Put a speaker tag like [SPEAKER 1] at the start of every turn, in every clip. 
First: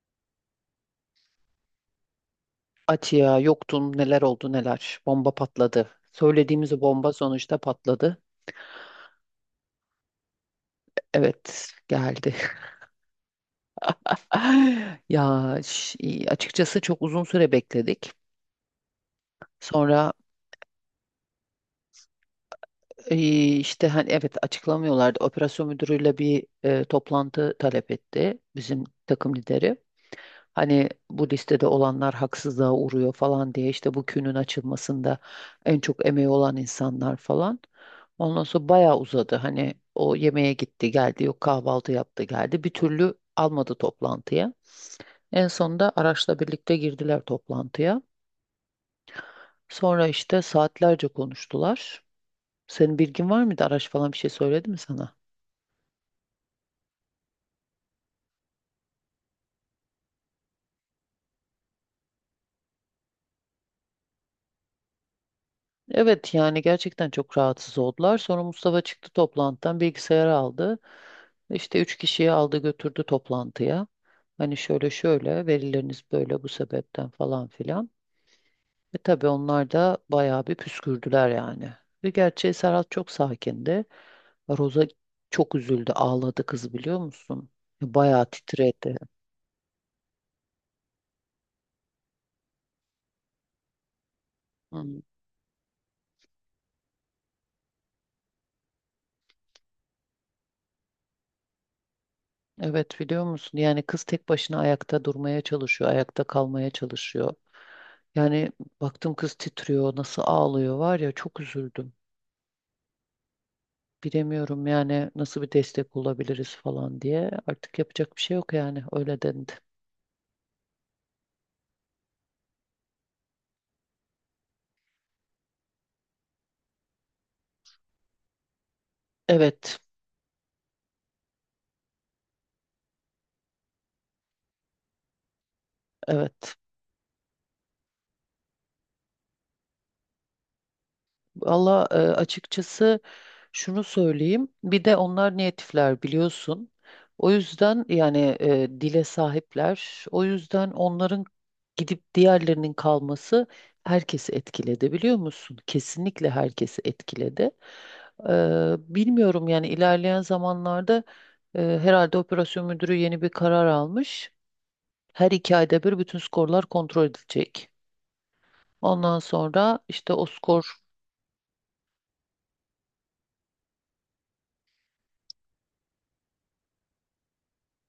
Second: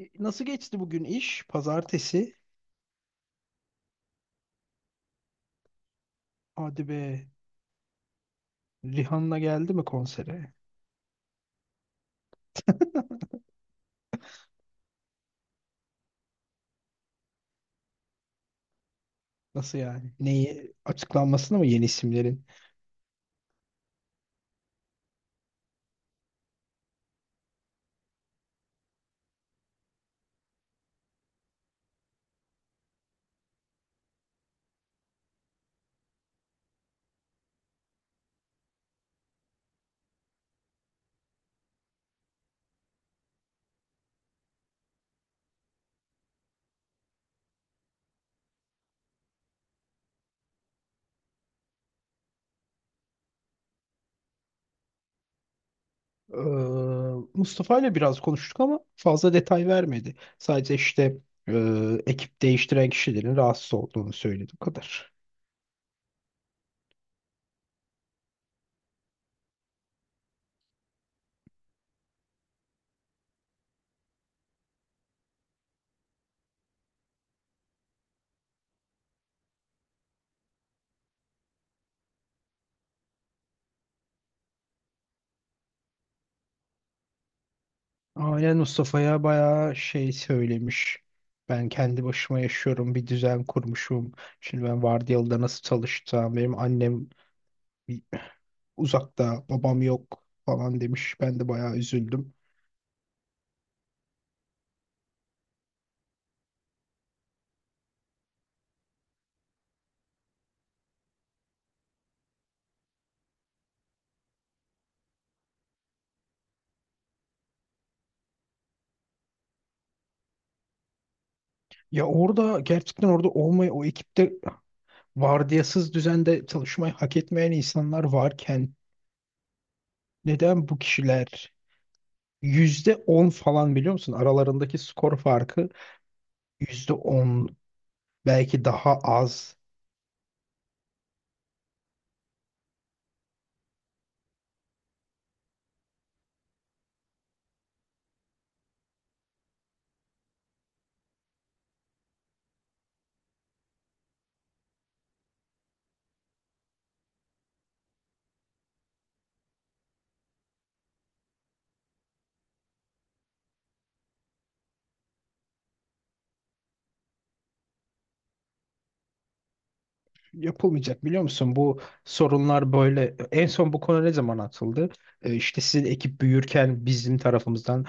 [SPEAKER 1] Nasıl geçti bugün iş? Pazartesi.
[SPEAKER 2] Atiye yoktun, neler oldu neler. Bomba patladı. Söylediğimiz o
[SPEAKER 1] Hadi
[SPEAKER 2] bomba
[SPEAKER 1] be.
[SPEAKER 2] sonuçta patladı.
[SPEAKER 1] Rihanna geldi mi konsere?
[SPEAKER 2] Evet geldi. Ya açıkçası çok uzun süre bekledik.
[SPEAKER 1] Nasıl
[SPEAKER 2] Sonra.
[SPEAKER 1] yani? Neyi? Açıklanmasını mı yeni isimlerin?
[SPEAKER 2] İşte hani evet açıklamıyorlardı. Operasyon müdürüyle bir toplantı talep etti bizim takım lideri. Hani bu listede olanlar haksızlığa uğruyor falan diye, işte bu künün açılmasında en çok emeği olan insanlar falan. Ondan sonra bayağı uzadı. Hani o yemeğe gitti geldi, yok kahvaltı yaptı geldi. Bir türlü almadı toplantıya. En sonunda araçla birlikte girdiler toplantıya. Sonra işte saatlerce konuştular. Senin bilgin var mıydı? Araç falan bir şey söyledi mi sana?
[SPEAKER 1] Ee, Mustafa ile biraz konuştuk ama fazla detay vermedi. Sadece işte e, ekip değiştiren kişilerin rahatsız olduğunu söyledi. Bu kadar.
[SPEAKER 2] Evet, yani gerçekten çok rahatsız oldular. Sonra Mustafa çıktı toplantıdan, bilgisayarı aldı. İşte üç kişiyi aldı götürdü toplantıya. Hani şöyle şöyle verileriniz böyle, bu sebepten falan filan. E, tabii onlar da bayağı bir püskürdüler yani. Ve gerçi Serhat çok sakindi. Roza çok üzüldü, ağladı kız, biliyor musun? Bayağı
[SPEAKER 1] Aynen
[SPEAKER 2] titredi.
[SPEAKER 1] Mustafa'ya bayağı şey söylemiş. Ben kendi başıma yaşıyorum, bir düzen kurmuşum. Şimdi ben vardiyalıda nasıl çalışacağım? Benim annem bir- uzakta, babam yok falan demiş. Ben de bayağı üzüldüm.
[SPEAKER 2] Evet, biliyor musun? Yani kız tek başına ayakta durmaya çalışıyor, ayakta kalmaya çalışıyor. Yani baktım kız titriyor, nasıl ağlıyor, var ya çok üzüldüm. Bilemiyorum yani nasıl bir destek olabiliriz falan diye. Artık yapacak bir şey yok yani, öyle dendi.
[SPEAKER 1] Ya orada gerçekten orada olmayı, o ekipte vardiyasız düzende çalışmayı hak etmeyen insanlar varken
[SPEAKER 2] Evet,
[SPEAKER 1] neden bu kişiler %10 falan biliyor musun? Aralarındaki skor farkı
[SPEAKER 2] evet.
[SPEAKER 1] %10 belki daha az.
[SPEAKER 2] Valla, açıkçası şunu söyleyeyim. Bir de onlar natifler, biliyorsun. O yüzden yani, dile sahipler. O yüzden onların gidip diğerlerinin kalması herkesi etkiledi, biliyor musun? Kesinlikle herkesi etkiledi. Bilmiyorum yani, ilerleyen zamanlarda herhalde operasyon müdürü yeni bir karar almış. Her 2 ayda bir bütün skorlar kontrol edilecek. Ondan sonra işte o skor...
[SPEAKER 1] Yapılmayacak biliyor musun? Bu sorunlar böyle en son bu konu ne zaman atıldı? İşte sizin ekip büyürken bizim tarafımızdan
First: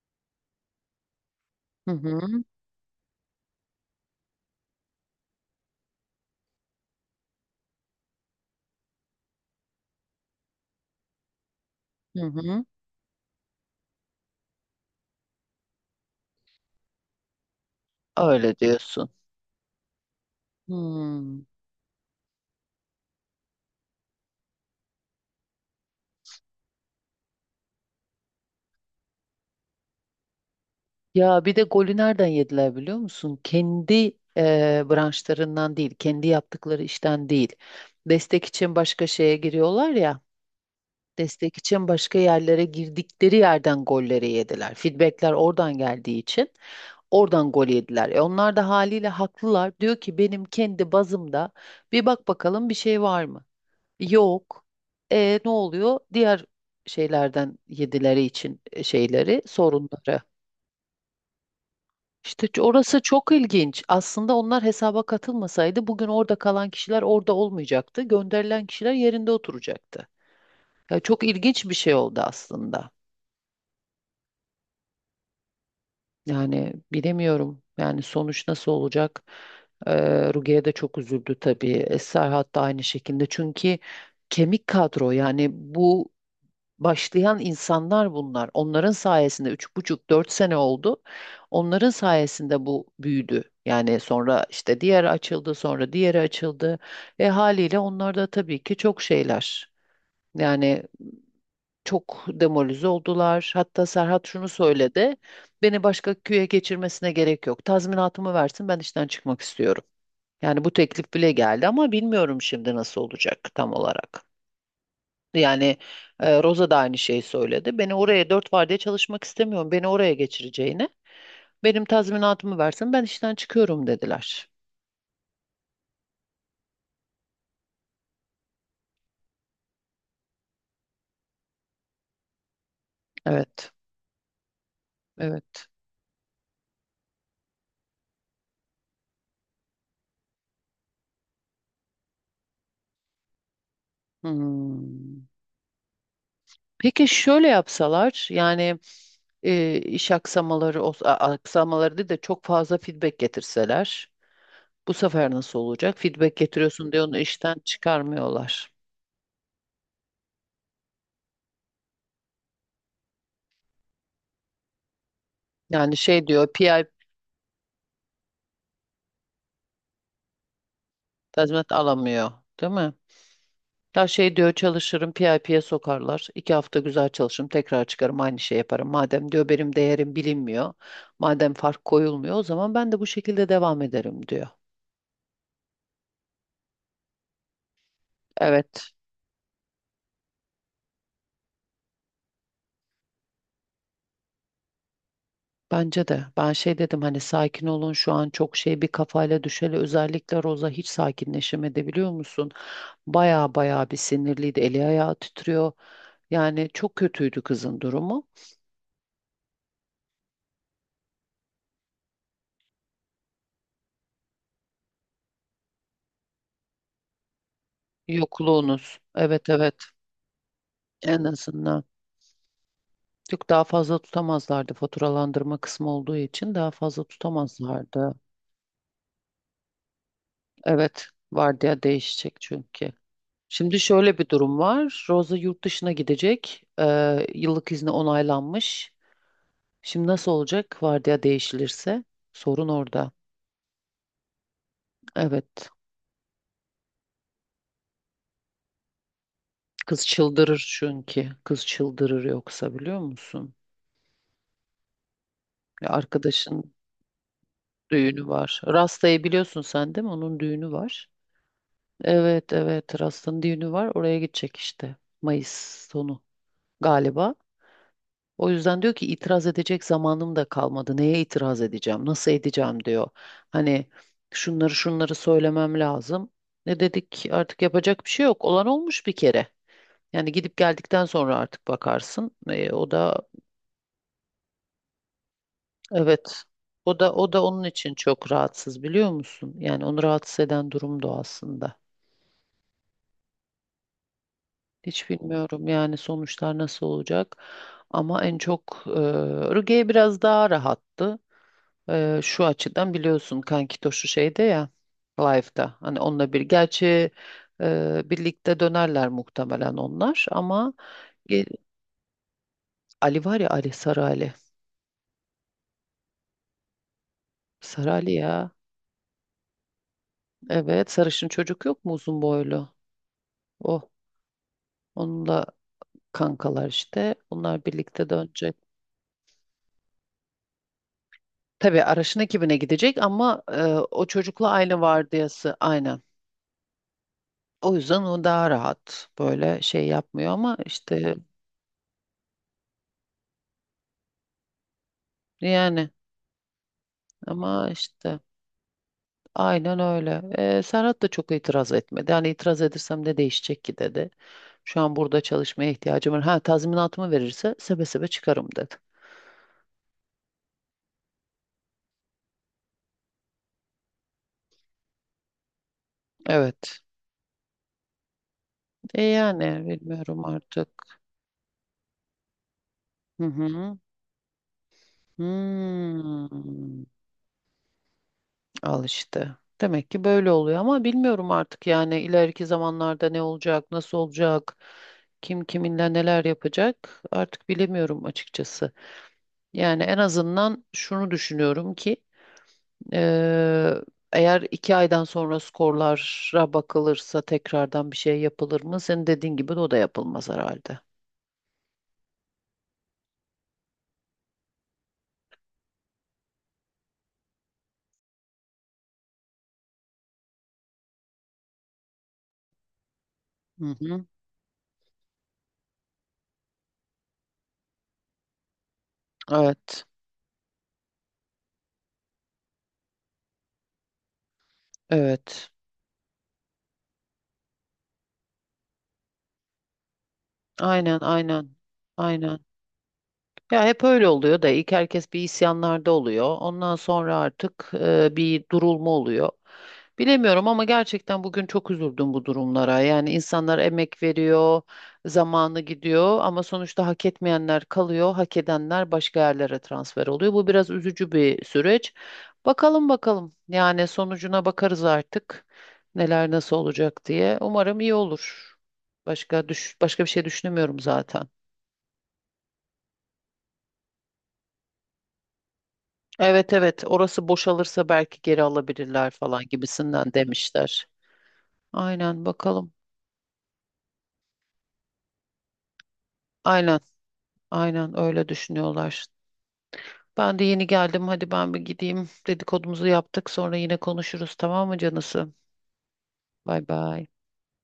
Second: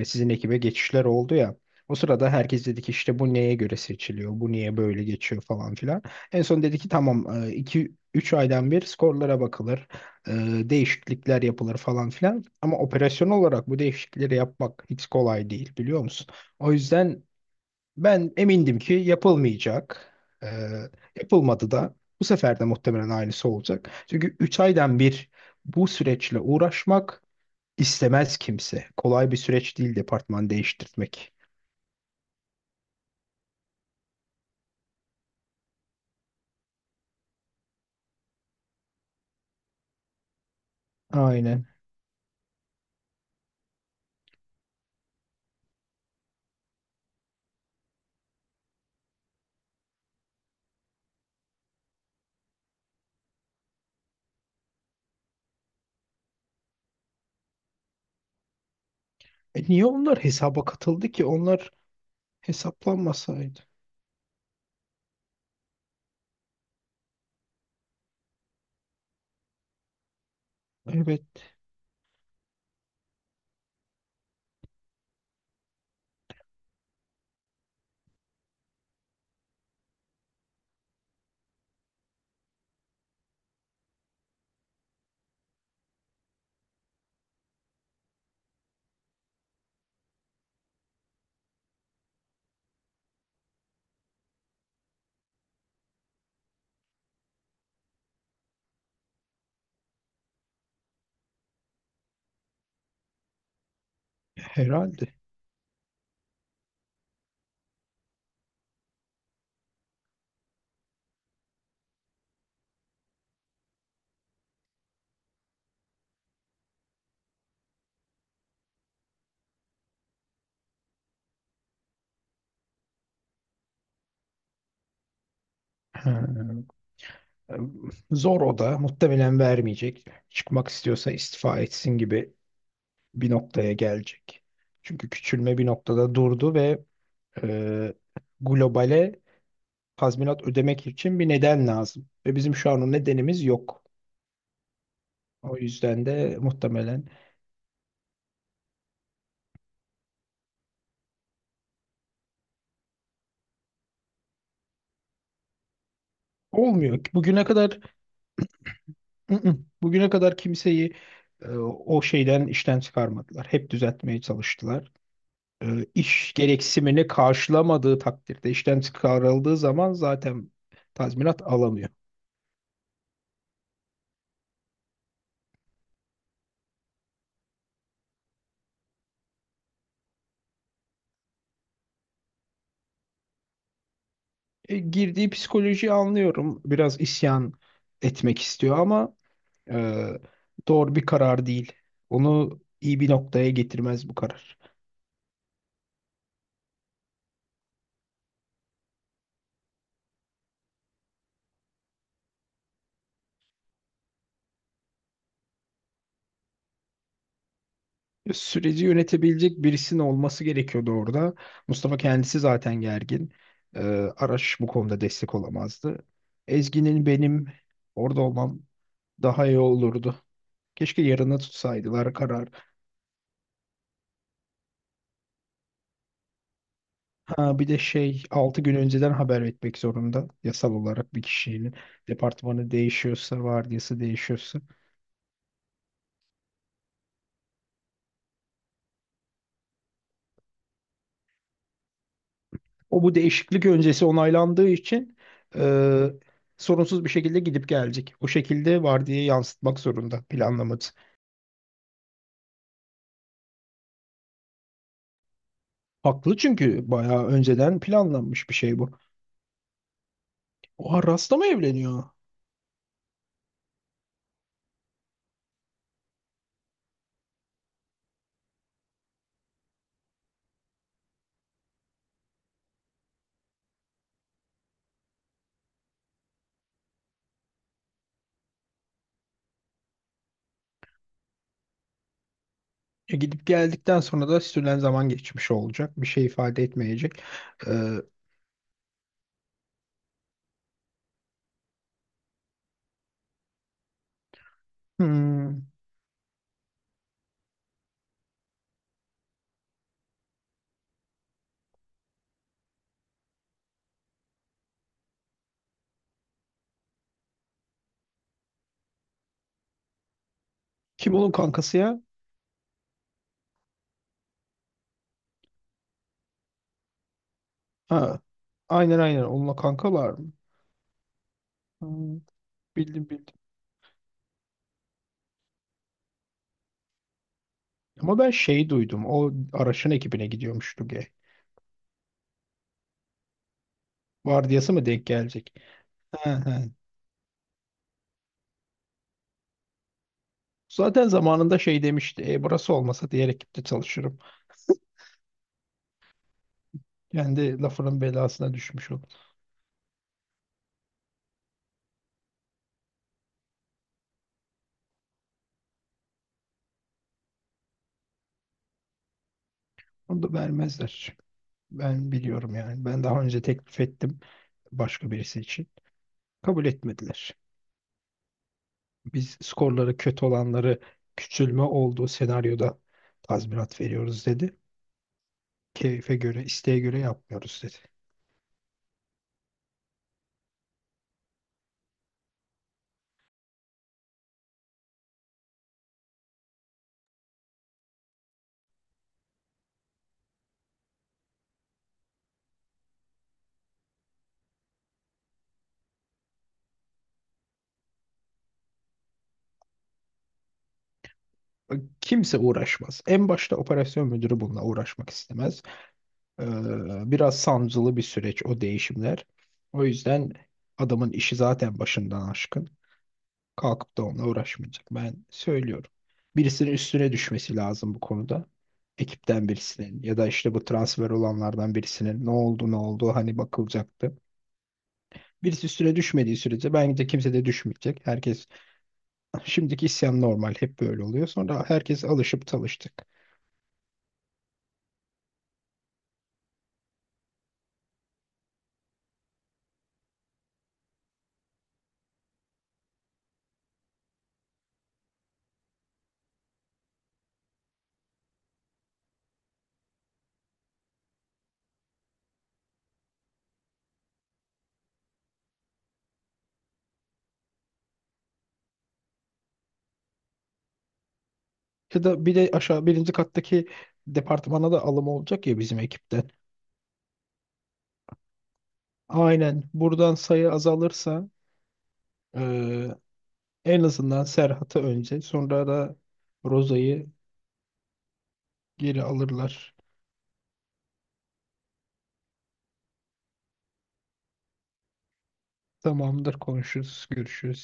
[SPEAKER 1] sizin ekibe geçişler oldu ya.
[SPEAKER 2] Hı
[SPEAKER 1] O
[SPEAKER 2] hı,
[SPEAKER 1] sırada herkes dedi ki işte bu neye göre seçiliyor? Bu niye böyle geçiyor falan filan. En son dedi ki tamam 2 3 aydan bir skorlara bakılır. e, Değişiklikler yapılır falan
[SPEAKER 2] hı
[SPEAKER 1] filan.
[SPEAKER 2] hı.
[SPEAKER 1] Ama operasyon olarak bu değişiklikleri yapmak hiç kolay değil biliyor musun? O yüzden ben
[SPEAKER 2] Öyle
[SPEAKER 1] emindim ki
[SPEAKER 2] diyorsun.
[SPEAKER 1] yapılmayacak. Ee,
[SPEAKER 2] Hmm.
[SPEAKER 1] Yapılmadı da bu sefer de muhtemelen aynısı olacak. Çünkü 3 aydan bir bu süreçle uğraşmak istemez kimse. Kolay bir süreç değil departman değiştirmek.
[SPEAKER 2] Ya bir de golü nereden yediler, biliyor musun? Kendi branşlarından değil, kendi yaptıkları işten değil. Destek için başka şeye giriyorlar ya. Destek
[SPEAKER 1] Aynen.
[SPEAKER 2] için başka yerlere girdikleri yerden golleri yediler. Feedbackler oradan geldiği için oradan gol yediler. E, onlar da haliyle haklılar. Diyor ki benim kendi bazımda bir bak bakalım, bir şey var mı? Yok. E, ne oluyor? Diğer şeylerden yedileri için şeyleri,
[SPEAKER 1] E niye onlar
[SPEAKER 2] sorunları.
[SPEAKER 1] hesaba katıldı ki? Onlar
[SPEAKER 2] İşte, orası çok
[SPEAKER 1] hesaplanmasaydı.
[SPEAKER 2] ilginç. Aslında onlar hesaba katılmasaydı bugün orada kalan kişiler orada olmayacaktı. Gönderilen kişiler yerinde oturacaktı. Ya çok
[SPEAKER 1] Evet,
[SPEAKER 2] ilginç bir şey oldu aslında. Yani bilemiyorum. Yani sonuç nasıl olacak? Ruge'ye de çok üzüldü tabii. Eser hatta aynı şekilde. Çünkü kemik kadro, yani bu başlayan insanlar bunlar. Onların sayesinde 3,5-4 sene oldu. Onların sayesinde bu büyüdü. Yani sonra işte diğeri açıldı, sonra diğeri açıldı ve haliyle onlar da tabii ki çok şeyler. Yani çok demoralize oldular. Hatta Serhat şunu
[SPEAKER 1] herhalde.
[SPEAKER 2] söyledi. Beni başka köye geçirmesine gerek yok. Tazminatımı versin, ben işten çıkmak istiyorum. Yani bu teklif bile geldi, ama bilmiyorum şimdi nasıl olacak tam olarak. Yani, Rosa da aynı şeyi söyledi. Beni oraya dört vardiya çalışmak istemiyorum. Beni oraya geçireceğine, benim tazminatımı versin. Ben işten çıkıyorum, dediler.
[SPEAKER 1] Ha. Zor o da. Muhtemelen vermeyecek. Çıkmak istiyorsa istifa etsin gibi bir
[SPEAKER 2] Evet.
[SPEAKER 1] noktaya gelecek. Çünkü küçülme
[SPEAKER 2] Evet.
[SPEAKER 1] bir noktada durdu ve e, globale tazminat ödemek için bir neden lazım. Ve bizim şu an o nedenimiz yok.
[SPEAKER 2] Hmm.
[SPEAKER 1] O yüzden de
[SPEAKER 2] Peki
[SPEAKER 1] muhtemelen
[SPEAKER 2] şöyle yapsalar yani, iş aksamaları, aksamaları değil de çok fazla feedback getirseler, bu sefer nasıl olacak? Feedback getiriyorsun
[SPEAKER 1] olmuyor.
[SPEAKER 2] diye onu
[SPEAKER 1] Bugüne
[SPEAKER 2] işten
[SPEAKER 1] kadar
[SPEAKER 2] çıkarmıyorlar.
[SPEAKER 1] bugüne kadar kimseyi o şeyden işten çıkarmadılar. Hep düzeltmeye çalıştılar.
[SPEAKER 2] Yani şey
[SPEAKER 1] İş
[SPEAKER 2] diyor, PI
[SPEAKER 1] gereksinimini karşılamadığı takdirde işten çıkarıldığı zaman zaten tazminat
[SPEAKER 2] tazminat
[SPEAKER 1] alamıyor.
[SPEAKER 2] alamıyor, değil mi? Ya şey diyor, çalışırım PIP'ye sokarlar. 2 hafta güzel çalışırım, tekrar çıkarım, aynı şey yaparım. Madem diyor benim değerim bilinmiyor, madem fark koyulmuyor, o zaman ben de bu şekilde devam ederim, diyor.
[SPEAKER 1] Girdiği psikolojiyi anlıyorum. Biraz isyan etmek istiyor
[SPEAKER 2] Evet,
[SPEAKER 1] ama Ee, doğru bir karar değil. Onu iyi bir noktaya getirmez bu karar.
[SPEAKER 2] bence de. Ben şey dedim, hani sakin olun, şu an çok şey bir kafayla, düşeli özellikle Roza hiç sakinleşemedi, biliyor musun? Baya baya bir sinirliydi, eli ayağı titriyor. Yani çok kötüydü kızın durumu.
[SPEAKER 1] Süreci yönetebilecek birisinin olması gerekiyordu orada. Mustafa kendisi zaten gergin. Ee, Araş bu konuda destek olamazdı. Ezgi'nin benim orada olmam
[SPEAKER 2] Yokluğunuz,
[SPEAKER 1] daha
[SPEAKER 2] evet
[SPEAKER 1] iyi
[SPEAKER 2] evet,
[SPEAKER 1] olurdu. Keşke
[SPEAKER 2] en
[SPEAKER 1] yarına
[SPEAKER 2] azından.
[SPEAKER 1] tutsaydılar karar.
[SPEAKER 2] Yok, daha fazla tutamazlardı, faturalandırma kısmı olduğu için daha fazla
[SPEAKER 1] Ha bir de
[SPEAKER 2] tutamazlardı.
[SPEAKER 1] şey 6 gün önceden haber etmek zorunda yasal
[SPEAKER 2] Evet,
[SPEAKER 1] olarak bir kişinin
[SPEAKER 2] vardiya değişecek
[SPEAKER 1] departmanı
[SPEAKER 2] çünkü.
[SPEAKER 1] değişiyorsa,
[SPEAKER 2] Şimdi
[SPEAKER 1] vardiyası
[SPEAKER 2] şöyle bir durum
[SPEAKER 1] değişiyorsa.
[SPEAKER 2] var. Rosa yurt dışına gidecek. Yıllık izni onaylanmış. Şimdi nasıl olacak vardiya değişilirse? Sorun
[SPEAKER 1] O
[SPEAKER 2] orada.
[SPEAKER 1] bu değişiklik öncesi onaylandığı için
[SPEAKER 2] Evet.
[SPEAKER 1] e, sorunsuz bir şekilde gidip gelecek. O şekilde vardiyayı yansıtmak
[SPEAKER 2] Kız
[SPEAKER 1] zorunda
[SPEAKER 2] çıldırır
[SPEAKER 1] planlaması.
[SPEAKER 2] çünkü. Kız çıldırır yoksa, biliyor musun? Ya
[SPEAKER 1] Haklı
[SPEAKER 2] arkadaşın
[SPEAKER 1] çünkü bayağı önceden
[SPEAKER 2] düğünü
[SPEAKER 1] planlanmış bir
[SPEAKER 2] var.
[SPEAKER 1] şey bu.
[SPEAKER 2] Rasta'yı biliyorsun sen, değil mi? Onun düğünü
[SPEAKER 1] Oha
[SPEAKER 2] var.
[SPEAKER 1] rasta mı evleniyor?
[SPEAKER 2] Evet evet, Rast'ın düğünü var, oraya gidecek işte Mayıs sonu galiba. O yüzden diyor ki itiraz edecek zamanım da kalmadı. Neye itiraz edeceğim? Nasıl edeceğim, diyor. Hani şunları şunları söylemem lazım. Ne dedik, artık yapacak bir şey yok. Olan olmuş bir kere. Yani gidip geldikten sonra artık bakarsın. E, o da
[SPEAKER 1] Gidip geldikten sonra da sürülen zaman geçmiş olacak. Bir şey
[SPEAKER 2] evet.
[SPEAKER 1] ifade
[SPEAKER 2] O da
[SPEAKER 1] etmeyecek.
[SPEAKER 2] o da onun
[SPEAKER 1] E,
[SPEAKER 2] için çok rahatsız, biliyor musun? Yani onu rahatsız eden durum da o aslında. Hiç
[SPEAKER 1] hmm,
[SPEAKER 2] bilmiyorum yani sonuçlar nasıl olacak. Ama en çok Ruge biraz daha rahattı. Şu açıdan biliyorsun, Kankitoşu şeyde ya, live'da. Hani onunla bir gerçi birlikte dönerler muhtemelen onlar, ama
[SPEAKER 1] Kim onun
[SPEAKER 2] e,
[SPEAKER 1] kankası ya?
[SPEAKER 2] Ali var ya, Ali, Sarı Ali. Sarı Ali
[SPEAKER 1] Ha,
[SPEAKER 2] ya.
[SPEAKER 1] aynen aynen onunla kankalar mı?
[SPEAKER 2] Evet, sarışın çocuk yok mu
[SPEAKER 1] Hmm,
[SPEAKER 2] uzun boylu?
[SPEAKER 1] Bildim bildim.
[SPEAKER 2] Oh, onunla kankalar işte. Onlar birlikte
[SPEAKER 1] Ama ben
[SPEAKER 2] dönecek.
[SPEAKER 1] şey duydum. O Araş'ın ekibine gidiyormuş Duge.
[SPEAKER 2] Tabii Araş'ın ekibine gidecek, ama o çocukla
[SPEAKER 1] Vardiyası
[SPEAKER 2] aynı
[SPEAKER 1] mı denk gelecek?
[SPEAKER 2] vardiyası, aynen.
[SPEAKER 1] He he.
[SPEAKER 2] O yüzden o daha rahat, böyle şey yapmıyor, ama
[SPEAKER 1] Zaten
[SPEAKER 2] işte.
[SPEAKER 1] zamanında şey demişti. Burası olmasa diğer ekipte çalışırım.
[SPEAKER 2] Yani,
[SPEAKER 1] Kendi
[SPEAKER 2] ama
[SPEAKER 1] lafının
[SPEAKER 2] işte
[SPEAKER 1] belasına düşmüş olur.
[SPEAKER 2] aynen öyle. Serhat da çok itiraz etmedi. Hani itiraz edersem ne değişecek ki, dedi. Şu an burada çalışmaya ihtiyacım var. Ha tazminatımı verirse sebe sebe çıkarım, dedi.
[SPEAKER 1] Onu da vermezler. Ben biliyorum yani. Ben daha önce teklif ettim başka birisi için. Kabul
[SPEAKER 2] Evet.
[SPEAKER 1] etmediler. Biz
[SPEAKER 2] Yani
[SPEAKER 1] skorları
[SPEAKER 2] bilmiyorum
[SPEAKER 1] kötü olanları
[SPEAKER 2] artık.
[SPEAKER 1] küçülme olduğu senaryoda
[SPEAKER 2] Hı hı.
[SPEAKER 1] tazminat veriyoruz dedi. Keyfe göre, isteğe
[SPEAKER 2] Hmm.
[SPEAKER 1] göre yapmıyoruz dedi.
[SPEAKER 2] Al işte. Demek ki böyle oluyor, ama bilmiyorum artık, yani ileriki zamanlarda ne olacak, nasıl olacak, kim kiminle neler yapacak, artık bilemiyorum açıkçası. Yani en azından şunu düşünüyorum ki, eee, eğer 2 aydan sonra skorlara bakılırsa tekrardan bir şey yapılır mı? Senin dediğin gibi de o da yapılmaz herhalde.
[SPEAKER 1] Kimse uğraşmaz. En başta operasyon müdürü bununla uğraşmak istemez. Biraz sancılı bir süreç o değişimler. O yüzden adamın işi zaten başından aşkın.
[SPEAKER 2] Hı
[SPEAKER 1] Kalkıp da
[SPEAKER 2] hı.
[SPEAKER 1] onunla uğraşmayacak. Ben söylüyorum. Birisinin üstüne düşmesi lazım bu konuda. Ekipten
[SPEAKER 2] Evet,
[SPEAKER 1] birisinin ya da işte bu transfer olanlardan birisinin ne oldu ne oldu hani bakılacaktı.
[SPEAKER 2] evet.
[SPEAKER 1] Birisi üstüne düşmediği sürece bence kimse de düşmeyecek. Herkes şimdiki isyan normal hep
[SPEAKER 2] Aynen,
[SPEAKER 1] böyle oluyor.
[SPEAKER 2] aynen,
[SPEAKER 1] Sonra herkes
[SPEAKER 2] aynen.
[SPEAKER 1] alışıp talıştık.
[SPEAKER 2] Ya hep öyle oluyor da, ilk herkes bir isyanlarda oluyor. Ondan sonra artık bir durulma oluyor. Bilemiyorum, ama gerçekten bugün çok üzüldüm bu durumlara. Yani insanlar emek veriyor, zamanı gidiyor, ama sonuçta hak etmeyenler kalıyor, hak edenler başka yerlere transfer oluyor. Bu biraz üzücü bir süreç. Bakalım bakalım. Yani sonucuna bakarız artık, neler nasıl olacak diye. Umarım iyi olur. Başka bir şey düşünemiyorum zaten.
[SPEAKER 1] Ya da bir de aşağı birinci kattaki departmana da alım olacak ya bizim ekipten.
[SPEAKER 2] Evet evet, orası boşalırsa belki geri alabilirler falan
[SPEAKER 1] Aynen
[SPEAKER 2] gibisinden
[SPEAKER 1] buradan sayı
[SPEAKER 2] demişler.
[SPEAKER 1] azalırsa
[SPEAKER 2] Aynen, bakalım.
[SPEAKER 1] eee, en azından Serhat'ı önce sonra da
[SPEAKER 2] Aynen,
[SPEAKER 1] Roza'yı
[SPEAKER 2] aynen öyle
[SPEAKER 1] geri
[SPEAKER 2] düşünüyorlar.
[SPEAKER 1] alırlar.
[SPEAKER 2] Ben de yeni geldim, hadi ben bir gideyim, dedikodumuzu yaptık, sonra yine konuşuruz, tamam mı canısı?
[SPEAKER 1] Tamamdır
[SPEAKER 2] Bay
[SPEAKER 1] konuşuruz,
[SPEAKER 2] bay.
[SPEAKER 1] görüşürüz.